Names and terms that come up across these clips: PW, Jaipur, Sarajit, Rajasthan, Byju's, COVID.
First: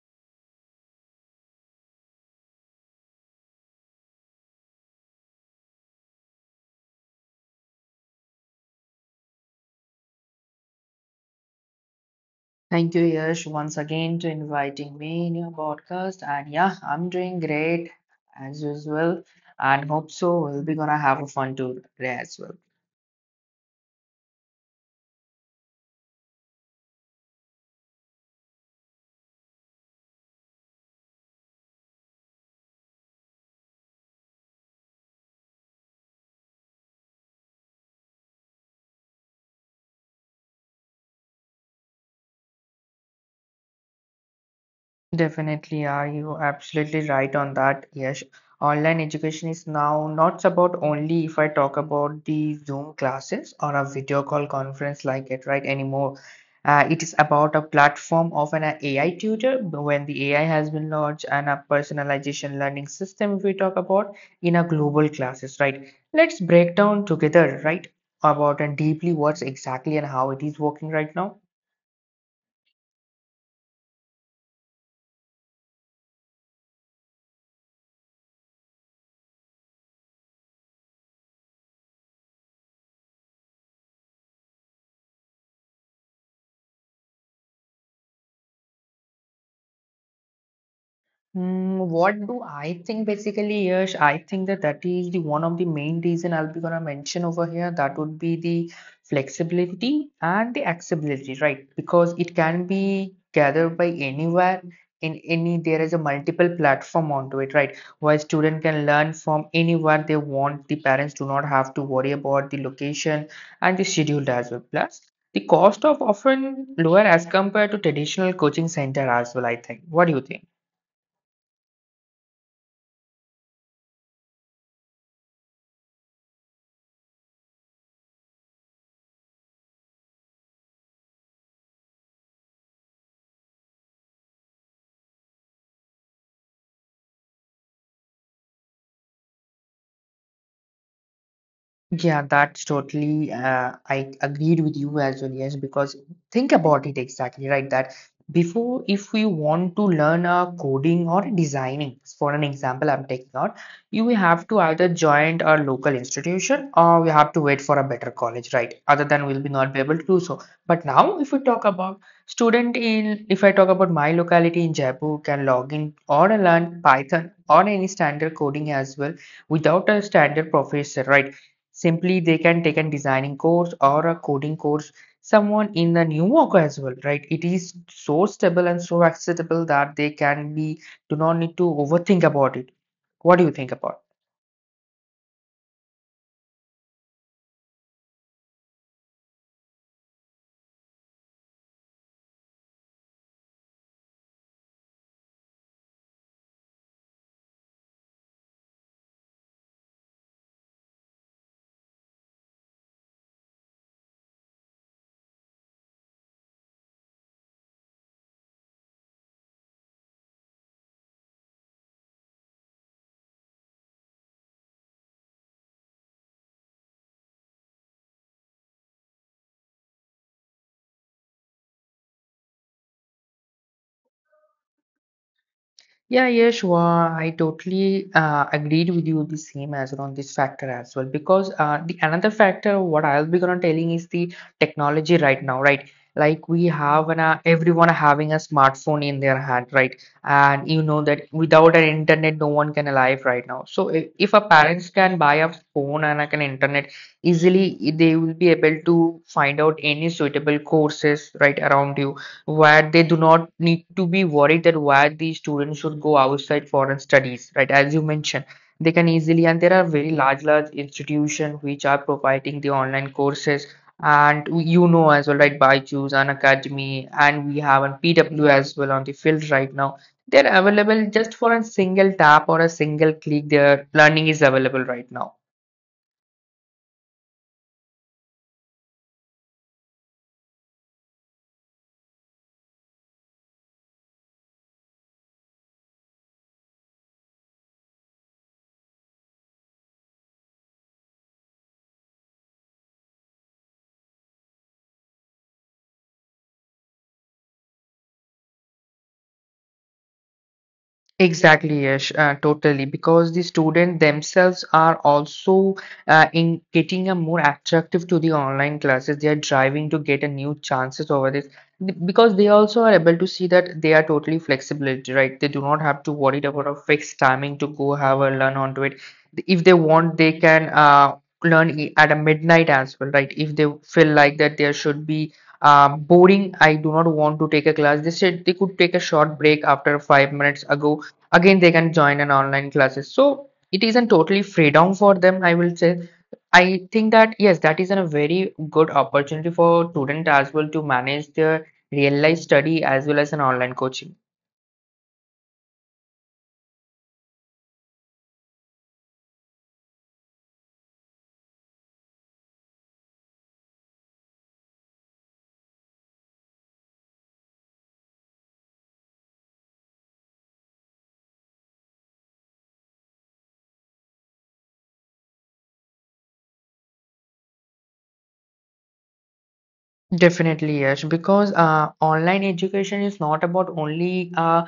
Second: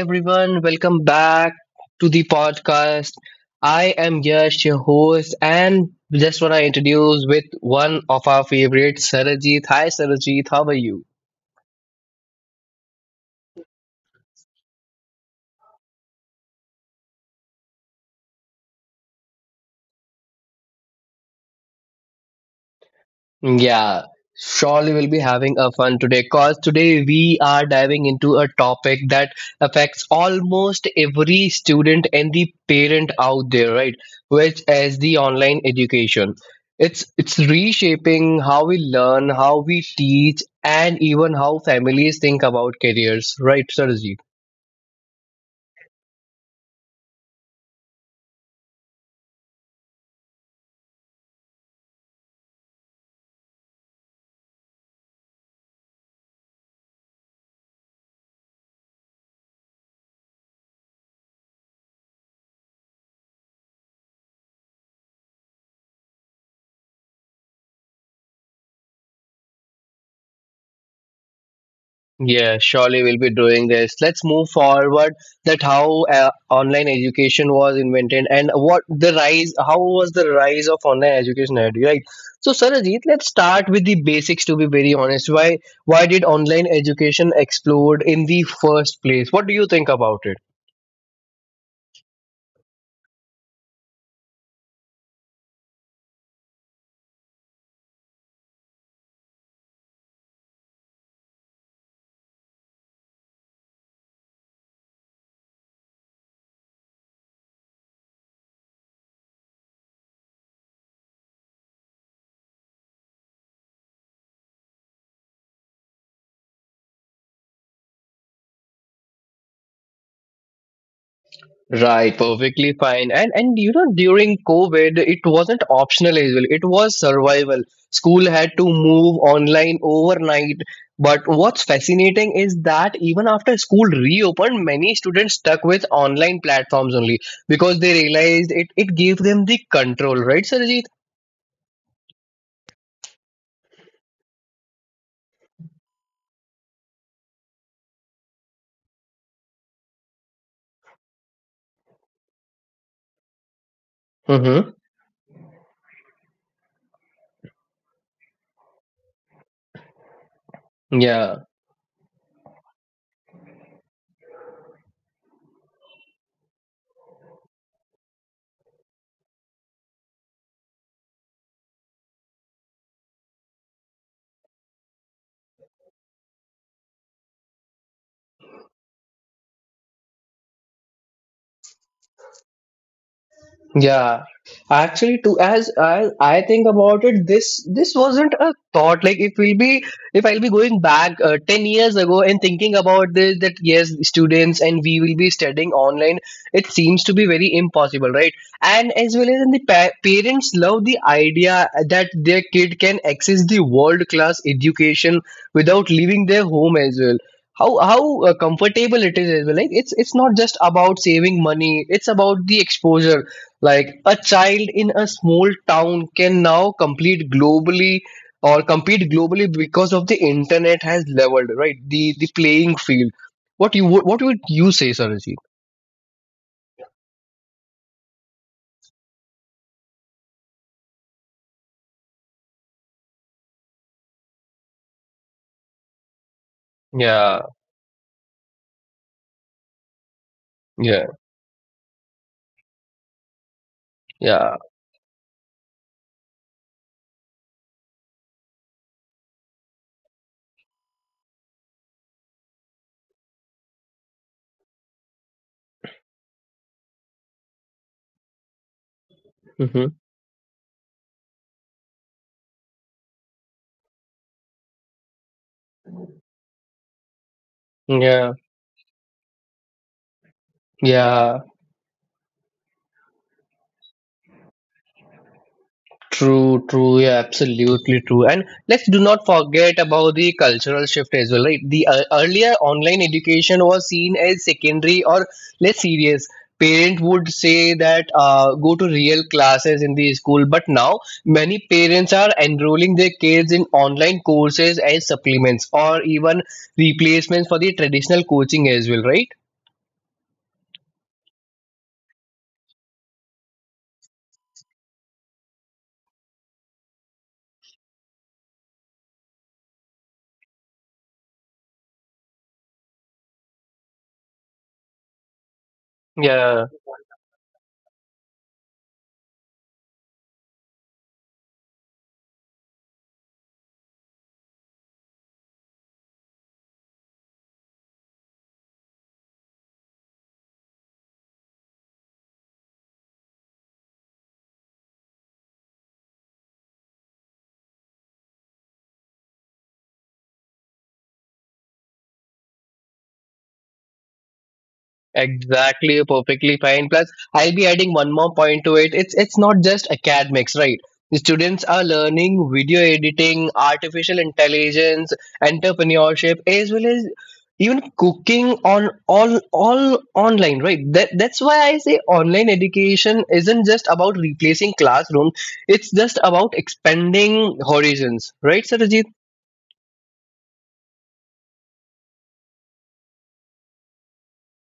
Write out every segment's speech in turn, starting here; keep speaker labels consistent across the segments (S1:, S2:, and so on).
S1: everyone, welcome back to the podcast. I am Yash, your host, and just want to introduce with one of our favorites, Sarajit. Hi Sarajit, how are you?
S2: Thank you, Yash, once again to inviting me in your podcast. And yeah, I'm doing great as usual, and hope so. We'll be gonna have a fun tour today as well.
S1: Yeah, surely we'll be having a fun today because today we are diving into a topic that affects almost every student and the parent out there, right? Which is the online education. It's reshaping how we learn, how we teach, and even how families think about careers, right, Sir?
S2: Definitely are you absolutely right on that, yes. Online education is now not about only if I talk about the Zoom classes or a video call conference like it, right, anymore. It is about a platform of an AI tutor when the AI has been launched and a personalization learning system if we talk about in a global classes, right? Let's break down together, right, about and deeply what's exactly and how it is working right now.
S1: Yeah, surely we'll be doing this. Let's move forward that how online education was invented and what the rise, how was the rise of online education, had, right? So, Sarajit, let's start with the basics to be very honest. Why did online education explode in the first place? What do you think about it?
S2: What do I think basically, Yash? I think that is the one of the main reason I'll be gonna mention over here. That would be the flexibility and the accessibility, right? Because it can be gathered by anywhere in any there is a multiple platform onto it, right? Where student can learn from anywhere they want. The parents do not have to worry about the location and the schedule as well. Plus, the cost of often lower as compared to traditional coaching center as well, I think. What do you think?
S1: Right, perfectly fine. And you know, during COVID, it wasn't optional as well. It was survival. School had to move online overnight. But what's fascinating is that even after school reopened, many students stuck with online platforms only because they realized it gave them the control, right, Sarjeet?
S2: Yeah, that's totally. I agreed with you as well. Yes, because think about it exactly, right? That before, if we want to learn a coding or designing, for an example, I'm taking out, you will have to
S1: Mm-hmm.
S2: either join a local institution or we have to wait for a better college, right? Other than we'll be not be able to do so. But now, if we
S1: Yeah.
S2: talk about student in, if I talk about my locality in Jaipur, can log in or learn Python or any standard coding as well without a standard professor, right? Simply, they can take a designing course or a coding course. Someone in the new work as well, right? It is so stable and so accessible that they can be do not need to overthink about it. What do you think about?
S1: Yeah, actually, too. As I think about it, this wasn't a thought. Like if we'll be if I'll be going back 10 years ago and thinking about this, that yes, students and we will be studying online. It seems to be very impossible, right? And as well as in the parents love the idea that their kid can access the world class education without leaving their home as well. How comfortable it is as well. Like it's not just about saving money. It's about the exposure like a child in a small town can now complete globally or compete globally because of the internet has leveled, right? The playing field. What would you say, Sarojit?
S2: Yeah, Yashwa, I totally agreed with you the same as well on this factor as well because the another factor what I'll be gonna telling is the technology right now, right? Like we have an
S1: Yeah,
S2: everyone having a smartphone in their hand, right? And you
S1: yeah,
S2: know that without an internet, no one can alive right now. So if a
S1: yeah.
S2: parents can buy a phone and like an internet easily, they will be able to find out any suitable courses right around you where they do not need to be worried that why the students should go outside foreign studies, right? As you mentioned, they can easily, and there are
S1: Hmm.
S2: very large, large institutions which are providing the online courses. And you know as well, right? Byju's and Academy, and we have an
S1: Yeah,
S2: PW as well on the field right now. They're available
S1: yeah.
S2: just for a single tap or a single click. Their learning is available right now.
S1: True, true, yeah, absolutely true. And let's do not forget about the cultural shift as well, right? The earlier online education was seen as secondary or less serious. Parent would say that go to real classes in the school, but now many parents are enrolling their kids in online courses as supplements or even replacements for the traditional coaching as well, right?
S2: Exactly, Yash, totally. Because the students themselves are also in getting a more attractive to the online classes. They are driving to get a new chances over this because they also are able to see that they are totally flexible, right? They do not have to worry
S1: Yeah.
S2: about a fixed timing to go have a learn onto it. If they want, they can learn at a midnight as well, right? If they feel like that there should be boring, I do not want to take a class. They said they could take a short break after 5 minutes ago again they can join an online classes, so it isn't totally freedom for them, I will say. I think that yes, that is a very good opportunity for student as well to manage their real life study as well as an online coaching.
S1: Exactly, you're perfectly fine. Plus, I'll be adding one more point to it. It's not just academics, right? The students are learning video editing, artificial intelligence, entrepreneurship, as well as even cooking on all online, right? That's why I say online education isn't just about replacing classroom. It's just about expanding horizons, right, Sarajit?
S2: Definitely, yes, because online education is not about only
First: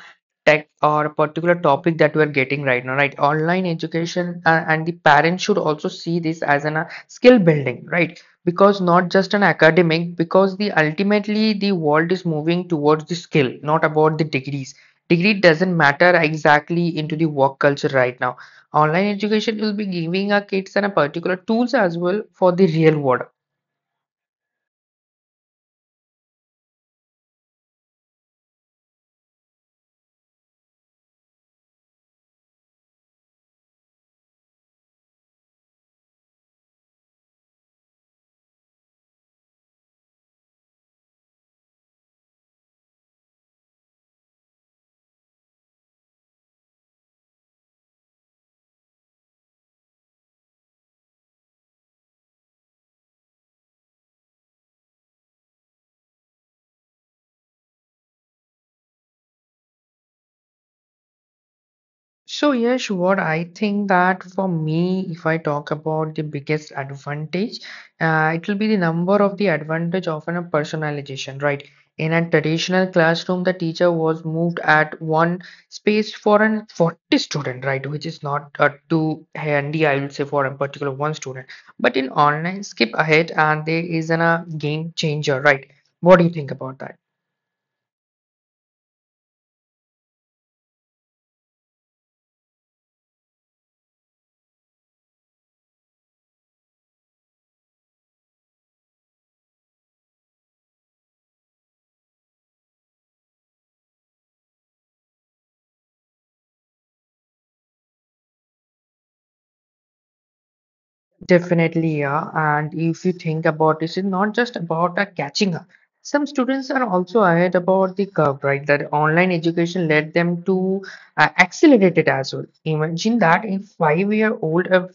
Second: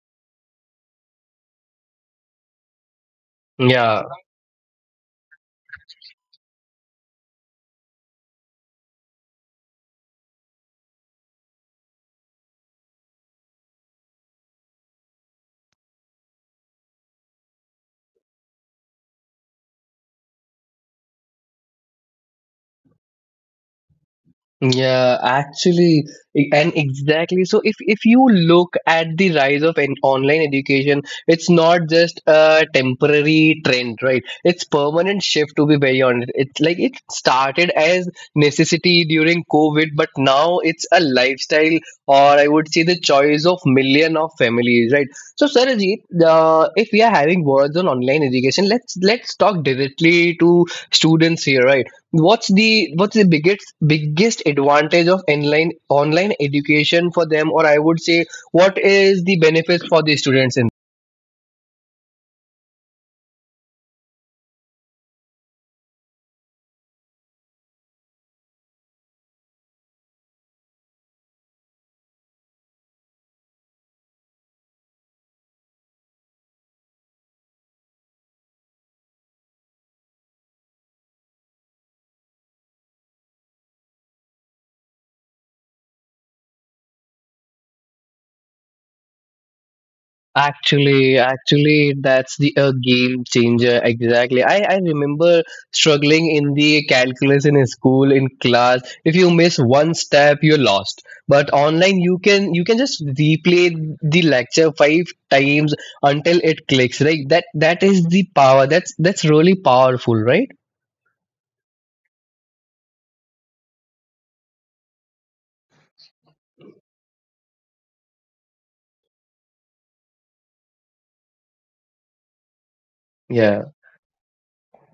S2: tech or a particular topic that we're getting right now, right? Online
S1: Yeah.
S2: education and the parents should also see this as an skill building, right? Because not just an academic, because the ultimately the world is moving towards the skill, not about the degrees. Degree doesn't matter exactly into the work culture right now. Online education will be giving our kids and a particular tools as well for the real world.
S1: Yeah, actually, and exactly. So if you look at the rise of an online education, it's not just a temporary trend, right? It's permanent shift to be very honest. It's like it started as necessity during COVID, but now it's a lifestyle or I would say the choice of million of families, right? So Sarajit, if we are having words on online education, let's talk directly to students here, right? What's the biggest advantage of online education for them or I would say what is the benefits for the students in.
S2: So, yes, what I think that for me, if I talk about the biggest advantage, it will be the number of the advantage of an, a personalization, right? In a traditional classroom, the teacher was moved at one space for an 40 student, right? Which is not too handy, I will say, for a particular one student. But in online, skip ahead and there is an, a game changer, right? What do you think about that?
S1: Actually, actually, that's the a game changer. Exactly. I remember struggling in the calculus in school in class. If you miss one step, you're lost. But online, you can just replay the lecture five times until it clicks. Right. That is the power. That's really powerful, right?
S2: Definitely, yeah. And if you think about this, it's not just about catching up. Some students are also ahead about the curve, right? That online education led them to accelerate it as well. Imagine that a
S1: Yeah.
S2: five-year-old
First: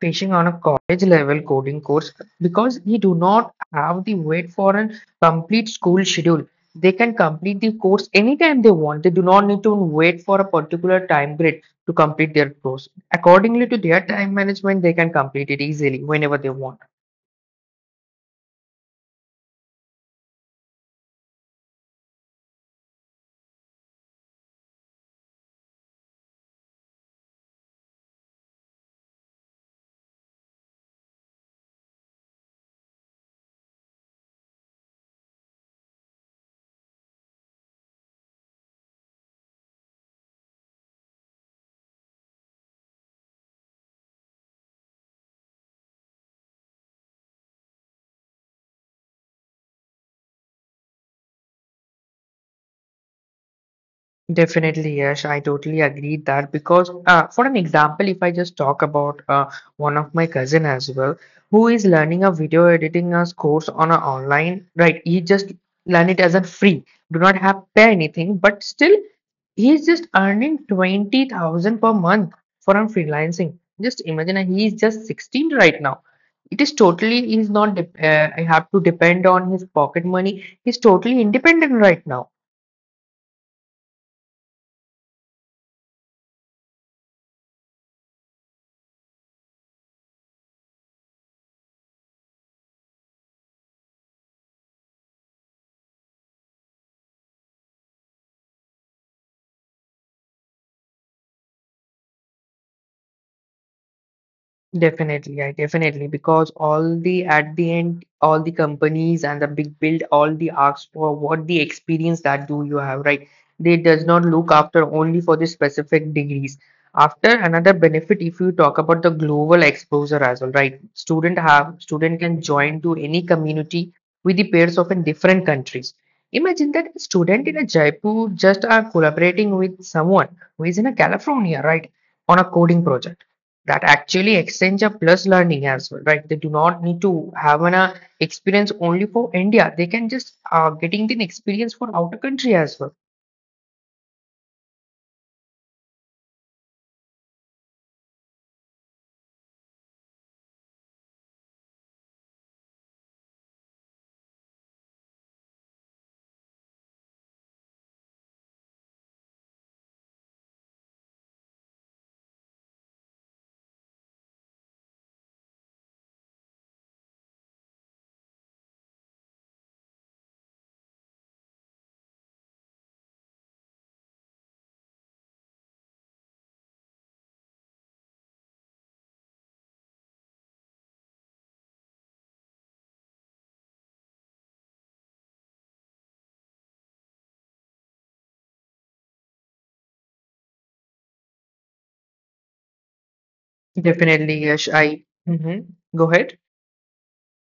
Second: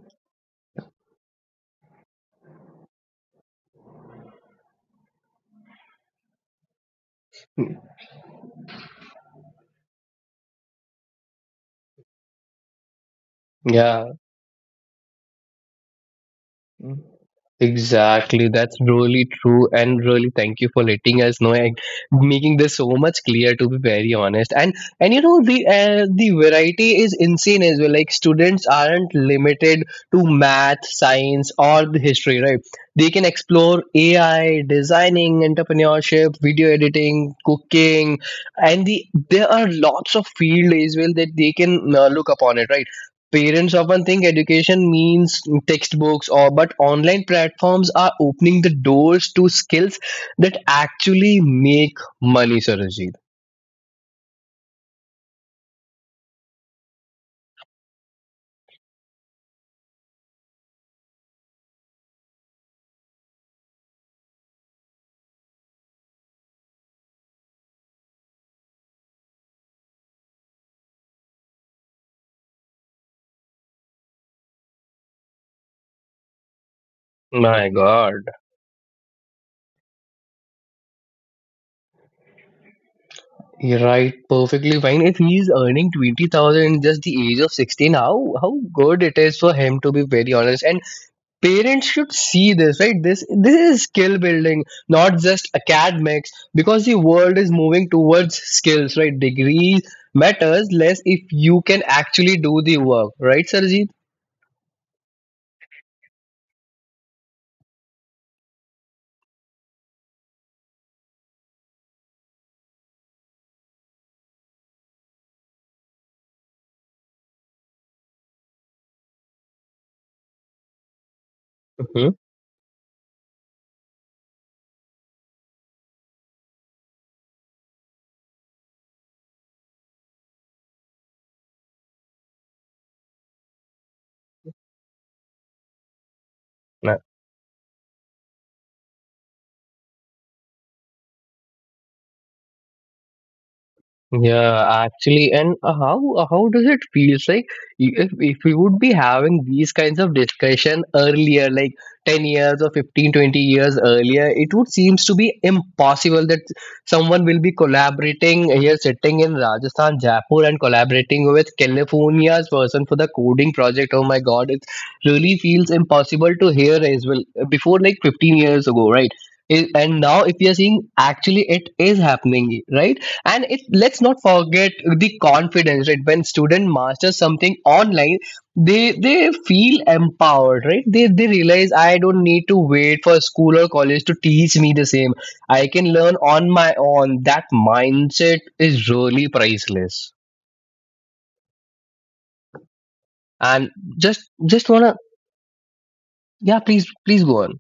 S2: teaching on a college-level coding course because he do not have the wait for a complete school schedule. They can complete the course anytime they want. They do not need to wait for a particular time grade to complete their course. Accordingly to their
S1: Yeah,
S2: time management, they can complete it easily whenever they want.
S1: Mm, exactly. That's really true. And really thank you for letting us know and making this so much clear to be very honest. And you know the variety is insane as well. Like students aren't limited to math, science or the history, right? They can explore AI, designing, entrepreneurship, video editing, cooking, and the there are lots of field as well that they can look upon it, right? Parents often think education means textbooks or but online platforms are opening the doors to skills that actually make money, Sarojit.
S2: Definitely, yes, I totally agree that because, for an example, if I just talk about one of my cousin as well, who is learning a video editing as course on a online, right? He just learn it as a free, do not have pay anything, but still he's just earning 20,000 per month from freelancing. Just imagine, he is just 16 right now. It is totally, he's
S1: My
S2: not,
S1: God.
S2: I have to depend on his pocket money. He's totally independent right now.
S1: You're right, perfectly fine. If he's earning 20,000 in just the age of 16, how good it is for him to be very honest. And parents should see this right, this is skill building not just academics because the world is moving towards skills right. Degree matters less if you can actually do the work, right Sarjeet?
S2: Definitely, yeah, definitely. Because all the at the end, all the companies and the big build, all the asks for what the experience that do you have, right? They does not look after only for the specific degrees. After another benefit, if you talk about the global exposure as well, right? Student have
S1: Mm-hmm.
S2: student can join to any community with the peers of in different countries. Imagine that a student in a Jaipur just are collaborating with someone who is in a California, right? On a coding project that actually extends a plus learning as well, right? They do not need to have an experience only for india. They can just getting the experience for outer country as well.
S1: Yeah, actually, and how does it feel like if we would be having these kinds of discussion earlier, like 10 years or 15, 20 years earlier, it would seems to be impossible that someone will be collaborating here sitting in Rajasthan, Jaipur and collaborating with California's person for the coding project. Oh my God, it really feels impossible to hear as well before like 15 years ago, right? And now if you're seeing actually it is happening, right? And it, let's not forget the confidence right when student masters something online, they feel empowered right, they realize I don't need to wait for school or college to teach me the same. I can learn on my own. That mindset is really priceless. And just
S2: Definitely, yes,
S1: just
S2: I.
S1: wanna
S2: Mhm. Go ahead.
S1: yeah please please go on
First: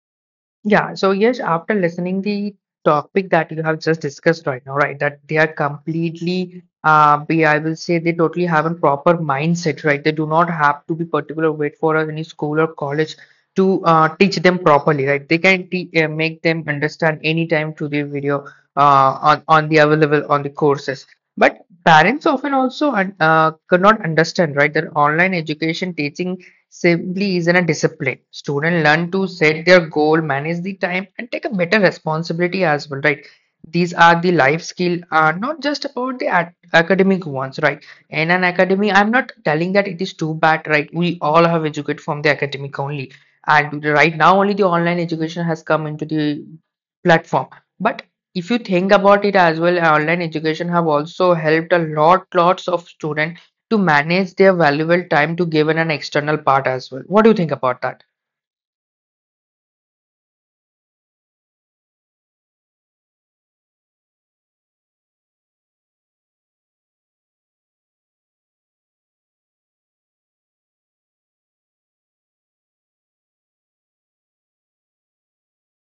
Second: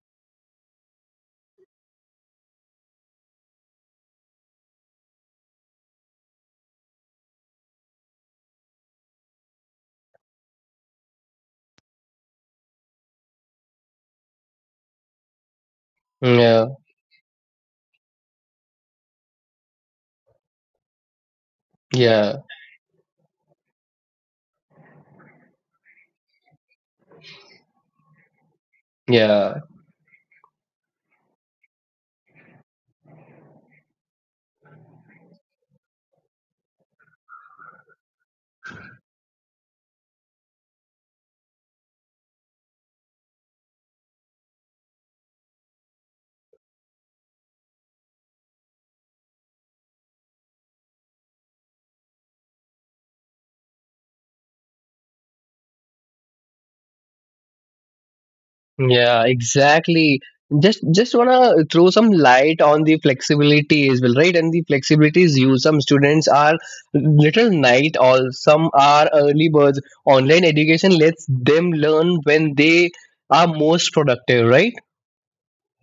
S2: Yeah, so yes, after listening the topic that you have just discussed right now, right, that they are completely, be I will say they totally have a proper mindset, right? They do not have to be particular wait for any school or college to teach them properly, right? They can te make them
S1: yeah
S2: understand anytime to the video on the available on the courses. But parents
S1: yeah
S2: often also could not understand, right? That online education teaching simply isn't a discipline. Students learn to
S1: yeah.
S2: set their goal, manage the time, and take a better responsibility as well, right? These are the life skill, not just about the academic ones, right? In an academy, I'm not telling that it is too bad, right? We all have educated from the academic only, and right now only the online education has come into the platform. But if you think about it as well, online education have also helped a lot, lots of students to manage their valuable time to give in an external part as well. What do you think about that?
S1: Yeah, exactly. Just wanna throw some light on the flexibility as well, right? And the flexibility is used. Some students are little night all, some are early birds. Online education lets them learn when they are most productive, right?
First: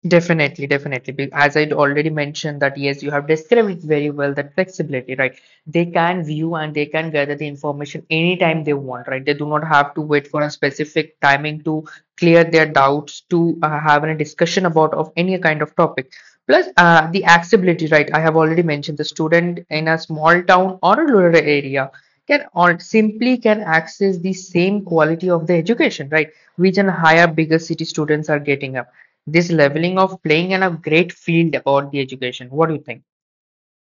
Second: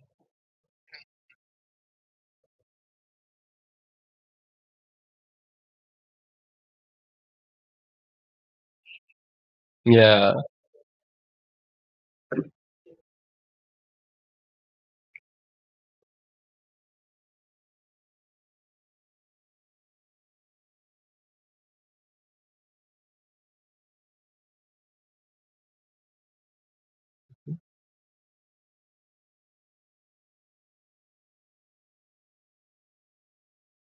S2: Definitely, definitely. As I'd already mentioned that yes, you have described it very well, that flexibility, right? They can view and they can gather the information anytime they want, right? They do not have to wait
S1: Yeah.
S2: for a specific timing to clear their doubts, to have a discussion about of any kind of topic. Plus, the accessibility, right? I have already mentioned the student in a small town or a rural area can all simply can access the same quality of the education, right? Which in higher, bigger city students are getting up this leveling of playing and a great field about the education. What do you think?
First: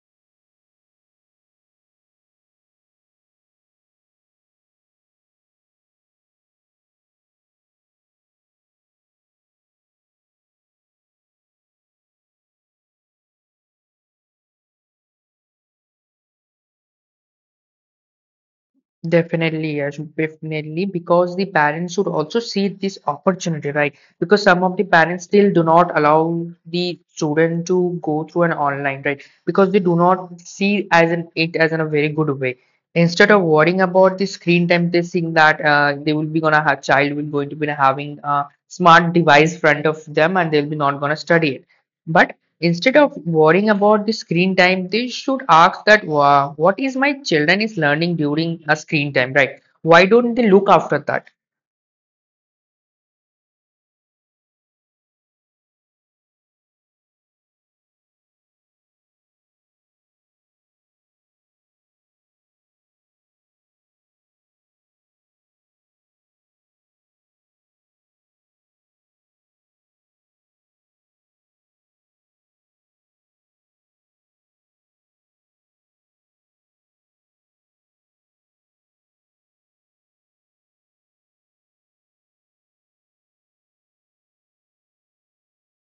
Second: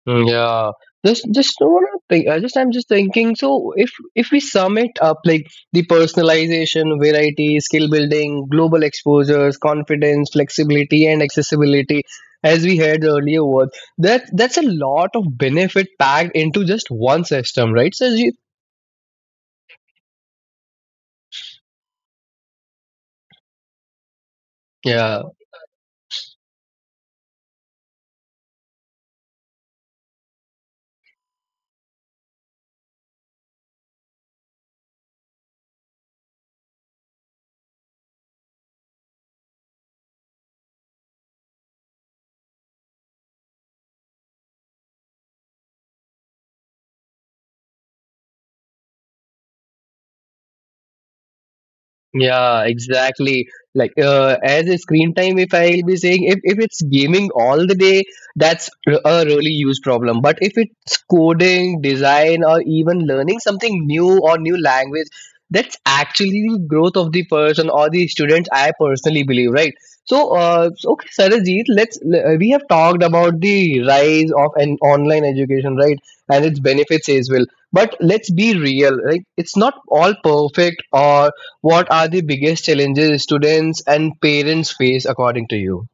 S1: Mm. Yeah, just what I think. I just I'm just thinking. So if we sum it up, like the personalization, variety, skill building, global exposures, confidence, flexibility, and accessibility, as we had earlier, was that's a lot of benefit packed into just one system, right? So you,
S2: Definitely, yes, definitely, because the parents should also see this opportunity, right? Because some of the
S1: yeah.
S2: parents still do not allow the student to go through an online, right? Because they do not see as an it as in a very good way. Instead of worrying about the screen time, they think that they will be gonna have child will going to be having a smart device front of them and they'll be not gonna study it. But instead of worrying about the screen time, they should ask that, wow, what is my children is learning during a screen time, right? Why don't they look after that?
S1: Yeah, exactly. Like as a screen time, if I'll be saying if it's gaming all the day, that's a really huge problem. But if it's coding, design, or even learning something new or new language, that's actually the growth of the person or the student. I personally believe, right? So, okay, Sarajit, we have talked about the rise of an online education, right, and its benefits as well. But let's be real, right? It's not all perfect or what are the biggest challenges students and parents face according to you?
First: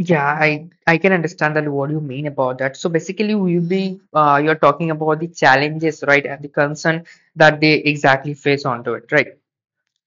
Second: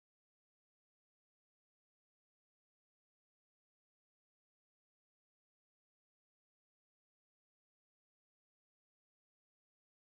S2: Yeah, I can understand that what you mean about that. So basically, we will be you're talking about the challenges, right, and the concern that they exactly face onto it, right?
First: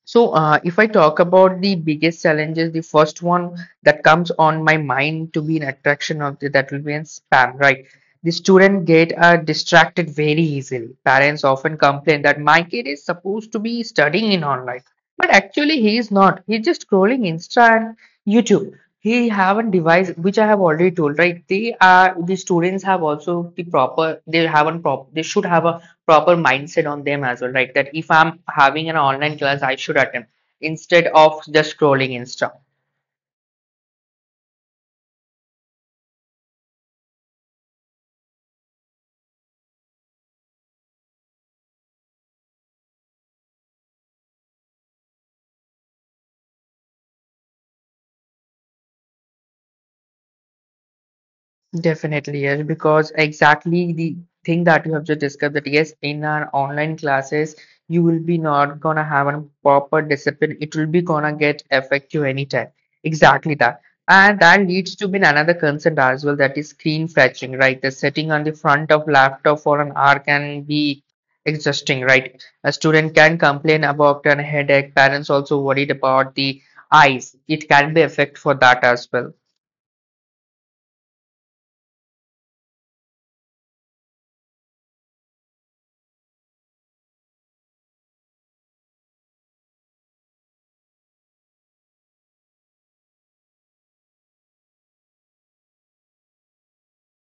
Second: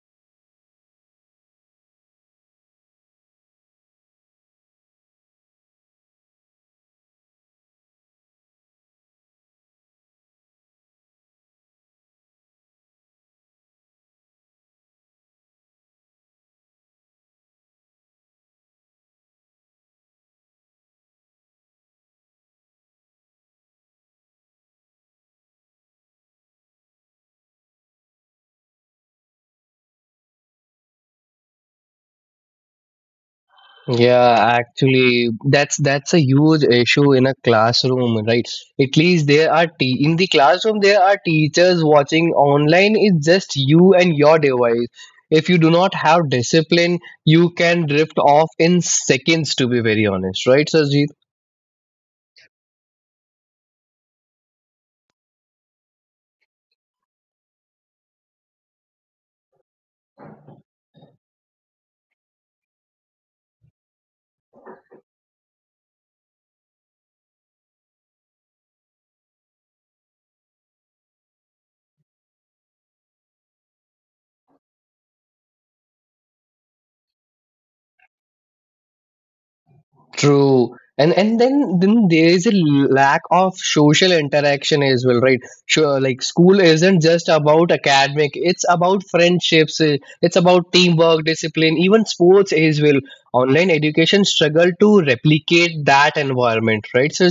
S2: So, if I talk about the biggest challenges, the first one that comes on my mind to be an attraction of the, that will be in spam, right? The student get distracted very easily. Parents often complain that my kid is supposed to be studying in online, but actually he is not. He's just scrolling Insta and YouTube. He have a device which I have already told, right? The students have also the proper. They should have a proper mindset on them as well, right? That if I'm having an online class, I should attend instead of just scrolling Insta.
S1: Yeah, actually, that's a huge issue in a classroom, right? At least there are in the classroom there are teachers watching. Online, it's just you and your device. If you do not have discipline, you can drift off in seconds. To be very honest, right? So
S2: Definitely, yes, because exactly the thing that you have just discussed that yes, in our online classes, you will be not gonna have a proper discipline. It will be gonna get affect you anytime. Exactly that. And that leads to been another concern as well, that is screen fetching, right? The sitting on the front of laptop for an hour can be exhausting, right? A student can complain about an headache. Parents also worried about the eyes. It can be affect for that as well.
S1: true. And then there is a lack of social interaction as well, right? Sure, like school isn't just about academic; it's about friendships, it's about teamwork, discipline, even sports as well. Online education struggle to replicate that environment, right, Sir?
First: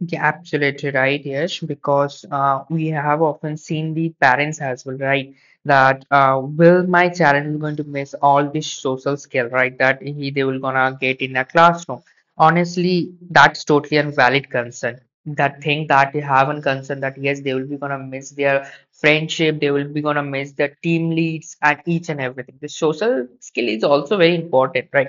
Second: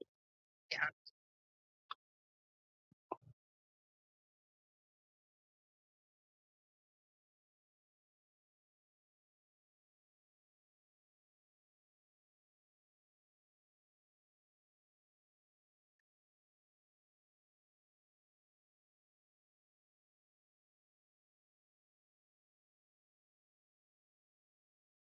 S2: Yeah, absolutely right, Yash, because we have often seen the parents as well, right? That will my child is going to miss all this social skill, right? That he they will gonna get in a classroom. Honestly, that's totally a valid concern. That thing that they have a concern that yes, they will be gonna miss their friendship, they will be gonna miss their team leads and each and everything. The social skill is also very important, right?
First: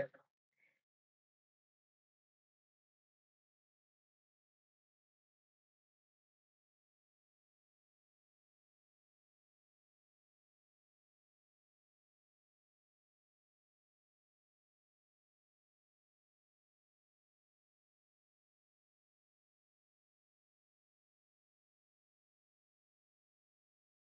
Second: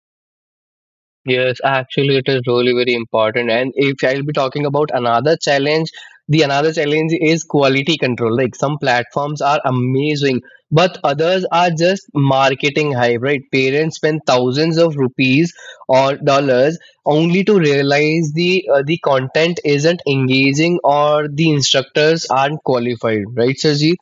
S1: Yes, actually, it is really very important. And if I'll be talking about another challenge, the another challenge is quality control. Like some platforms are amazing, but others are just marketing hype, right? Parents spend thousands of rupees or dollars only to realize the content isn't engaging or the instructors aren't qualified, right, Sirji?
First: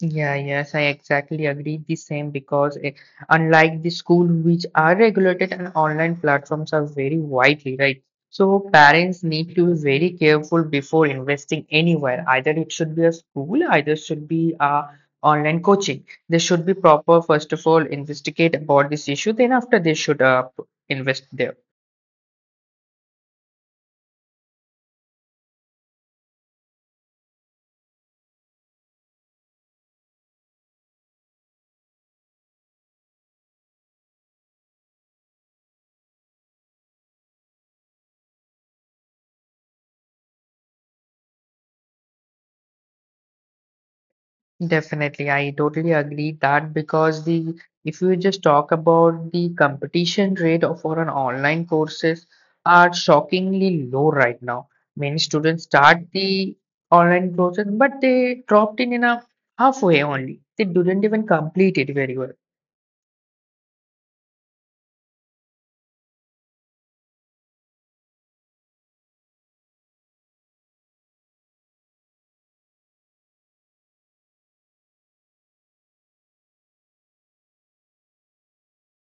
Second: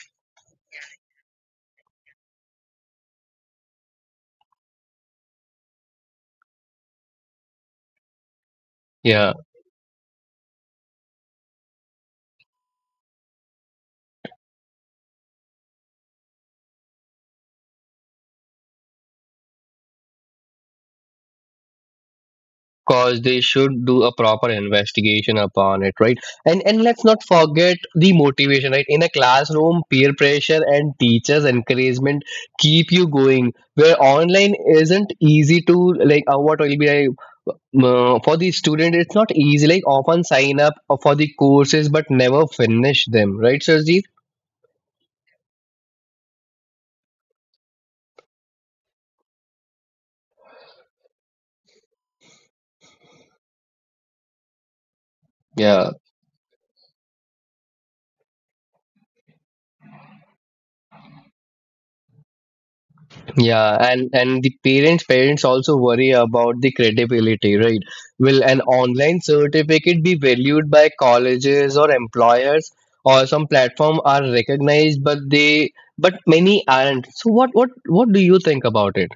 S2: Yeah, yes, I exactly agree the same because unlike the school which are regulated and online platforms are very widely, right? So parents
S1: Yeah.
S2: need to be very careful before investing anywhere. Either it should be a school, either should be a online coaching. They should be proper, first of all, investigate about this issue, then after they should invest there.
S1: Cause they should do a proper investigation upon it right. And let's not forget the motivation right, in a classroom peer pressure and teachers encouragement keep you going where online isn't easy to like what will be I, for the student it's not easy, like often sign up for the courses but never finish them right sir.
S2: Definitely, I totally agree that because the if you just talk about the competition rate of for an online courses are shockingly low right now. Many students start the online courses, but they dropped in a halfway only. They didn't even complete it very well.
S1: Yeah, and the parents also worry about the credibility, right? Will an online certificate be valued by colleges or employers, or some platform are recognized, but they but many aren't. So what do you think about it?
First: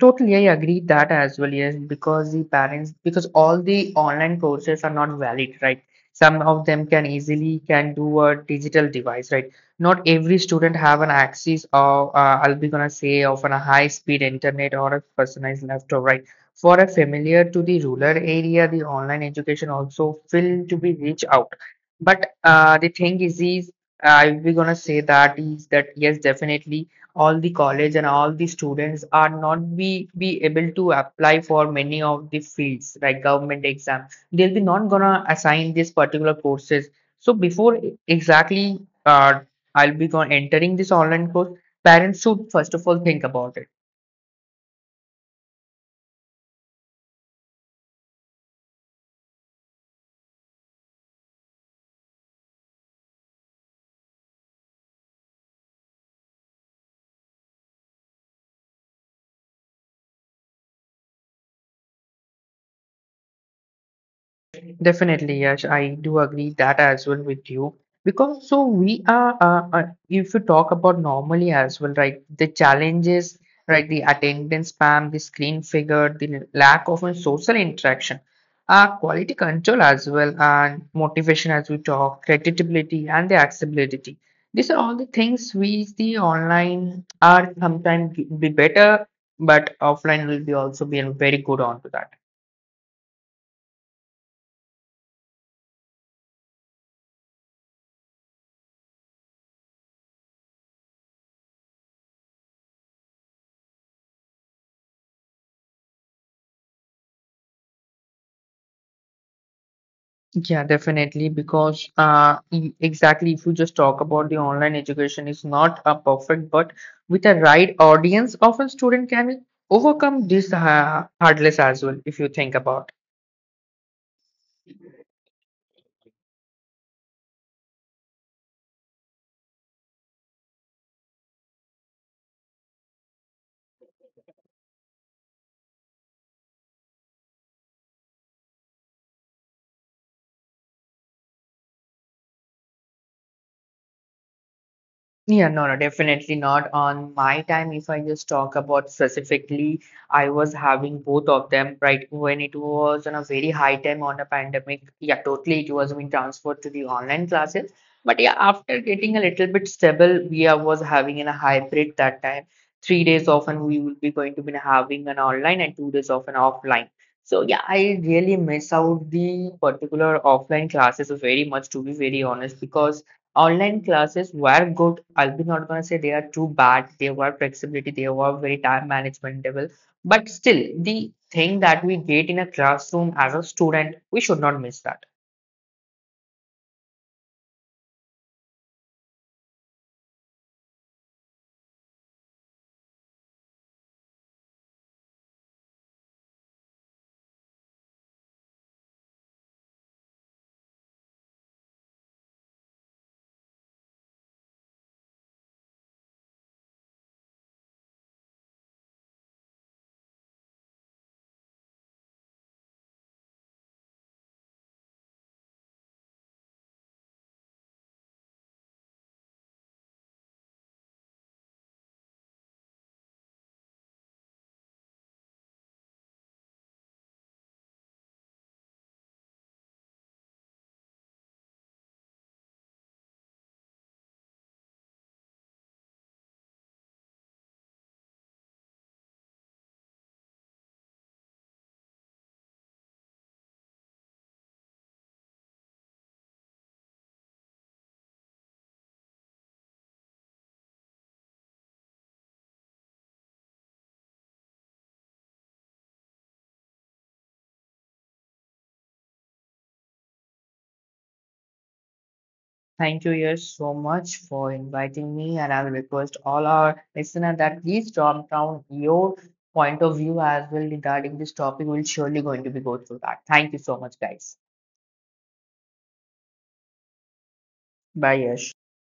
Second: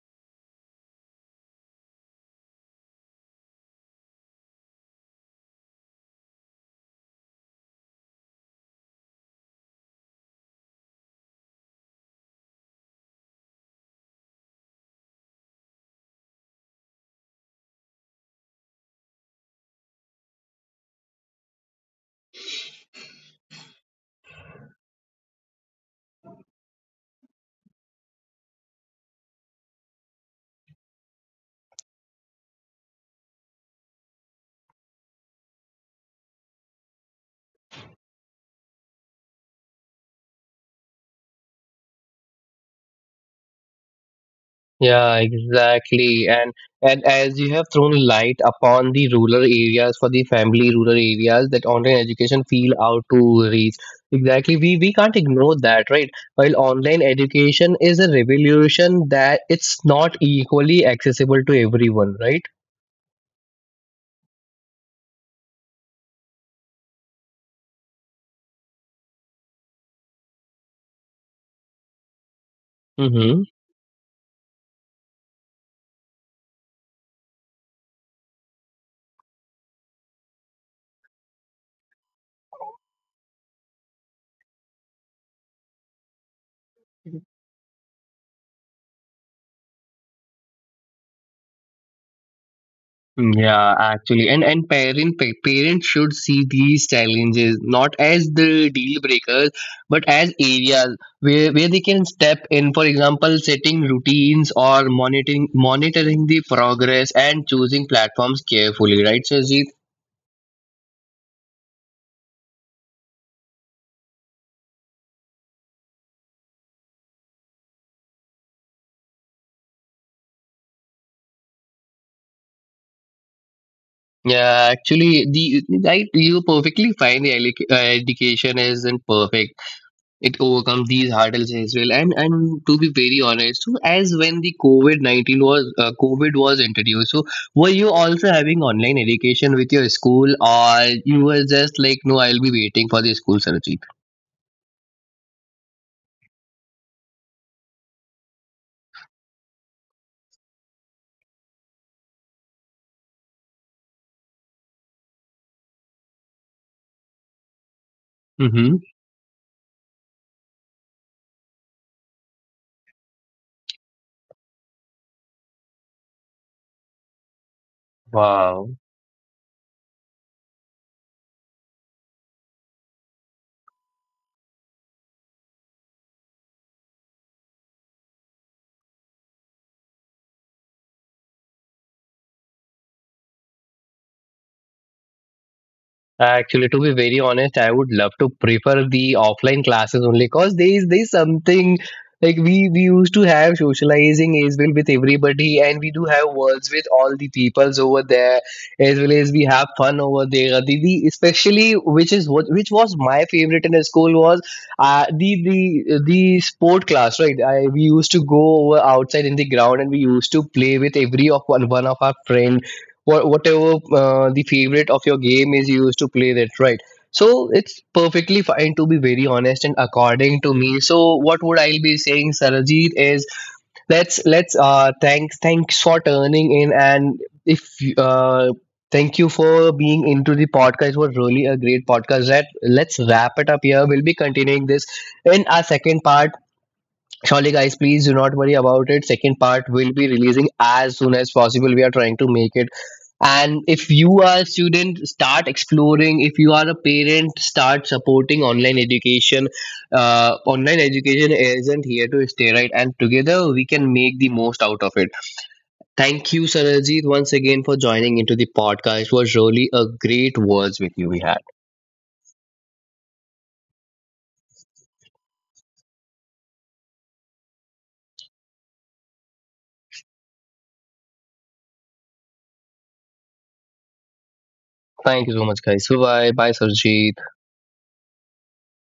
S2: Totally, I agree that as well. Yes, because the parents, because all the online courses are not valid, right? Some of them can easily can do a digital device, right? Not every student have an access of, I'll be gonna say of an, a high speed internet or a personalized laptop, right? For a familiar to the rural area, the online education also will to be reach out. But the thing is I'll be gonna say that is that yes, definitely all the college and all the students are not be able to apply for many of the fields like government exam they'll be not gonna assign this particular courses so before exactly uh, I'll be going entering this online course parents should first of all think about it.
S1: Yeah, exactly. And as you have thrown light upon the rural areas for the family rural areas that online education feel out to reach. Exactly. We can't ignore that, right? While online education is a revolution that it's not equally accessible to everyone, right?
S2: Definitely, Yash, I do agree that as well with you. Because so we are, if you talk about normally as well, right, the challenges,
S1: Mm-hmm.
S2: right, the attendance spam, the screen figure, the lack of a social interaction, quality control as well, and motivation as we talk, creditability and the accessibility. These are all the things we the online are sometimes be better, but offline will be also be very good onto that.
S1: Mm, Yeah, actually, and parents should see these challenges not as the deal breakers, but as areas where they can step in. For example, setting routines or monitoring the progress and choosing platforms carefully. Right, Sajid?
S2: Yeah, definitely. Because exactly, if you just talk about the online education, is not a perfect, but with a right audience, often student can overcome this hurdles as well. If you think about.
S1: Yeah, actually, the right you perfectly fine. The education isn't perfect, it overcome these hurdles as well. And to be very honest, so as when the COVID-19 was covid was introduced, so were you also having online education with your school or you were just like no I'll be waiting for the school surgery.
S2: Yeah, no, no, definitely not. On my time, if I just talk about specifically, I was having both of them, right? When it was on a very high time on a pandemic, yeah, totally it was being transferred to the online classes. But yeah,
S1: Mm-hmm.
S2: after getting a little bit stable, was having in a hybrid that time. 3 days often we will be going to be having an online and 2 days of an offline. So yeah, I really miss
S1: Wow.
S2: out the particular offline classes very much, to be very honest, because online classes were good. I'll be not gonna say they are too bad. They were flexibility, they were very time managementable. But still, the thing that we get in a classroom as a student, we should not miss that.
S1: Actually, to be very honest, I would love to prefer the offline classes only because there is something like we used to have socializing as well with everybody, and we do have words with all the peoples over there as well as we have fun over there. The especially which is what which was my favorite in the school was the sport class right. I we used to go over outside in the ground and we used to play with every of one one of our friends whatever the favorite of your game is, you used to play that right. So it's perfectly fine to be very honest, and according to me, so what would I be saying Sarajit is let's thanks thanks for turning in and if you- thank you for being into the podcast. It was really a great podcast. That, let's wrap it up here, we'll be continuing this in our second part. Surely guys, please do not worry about it, second part will be releasing as soon as possible, we are trying to make it. And if you are a student start exploring, if you are a parent start supporting online education. Online education isn't here to stay right, and together we can make the most out of it. Thank you Sarajit once again for joining into the podcast, it was really a great words with you we had.
S2: Thank you, Yash, so much for inviting me, and I'll request all our listeners that please drop down your point of view as well regarding this topic. We'll surely going to be go through that. Thank you so much, guys.
S1: Thank you so much guys, bye bye Sarajit.
S2: Bye, Yash.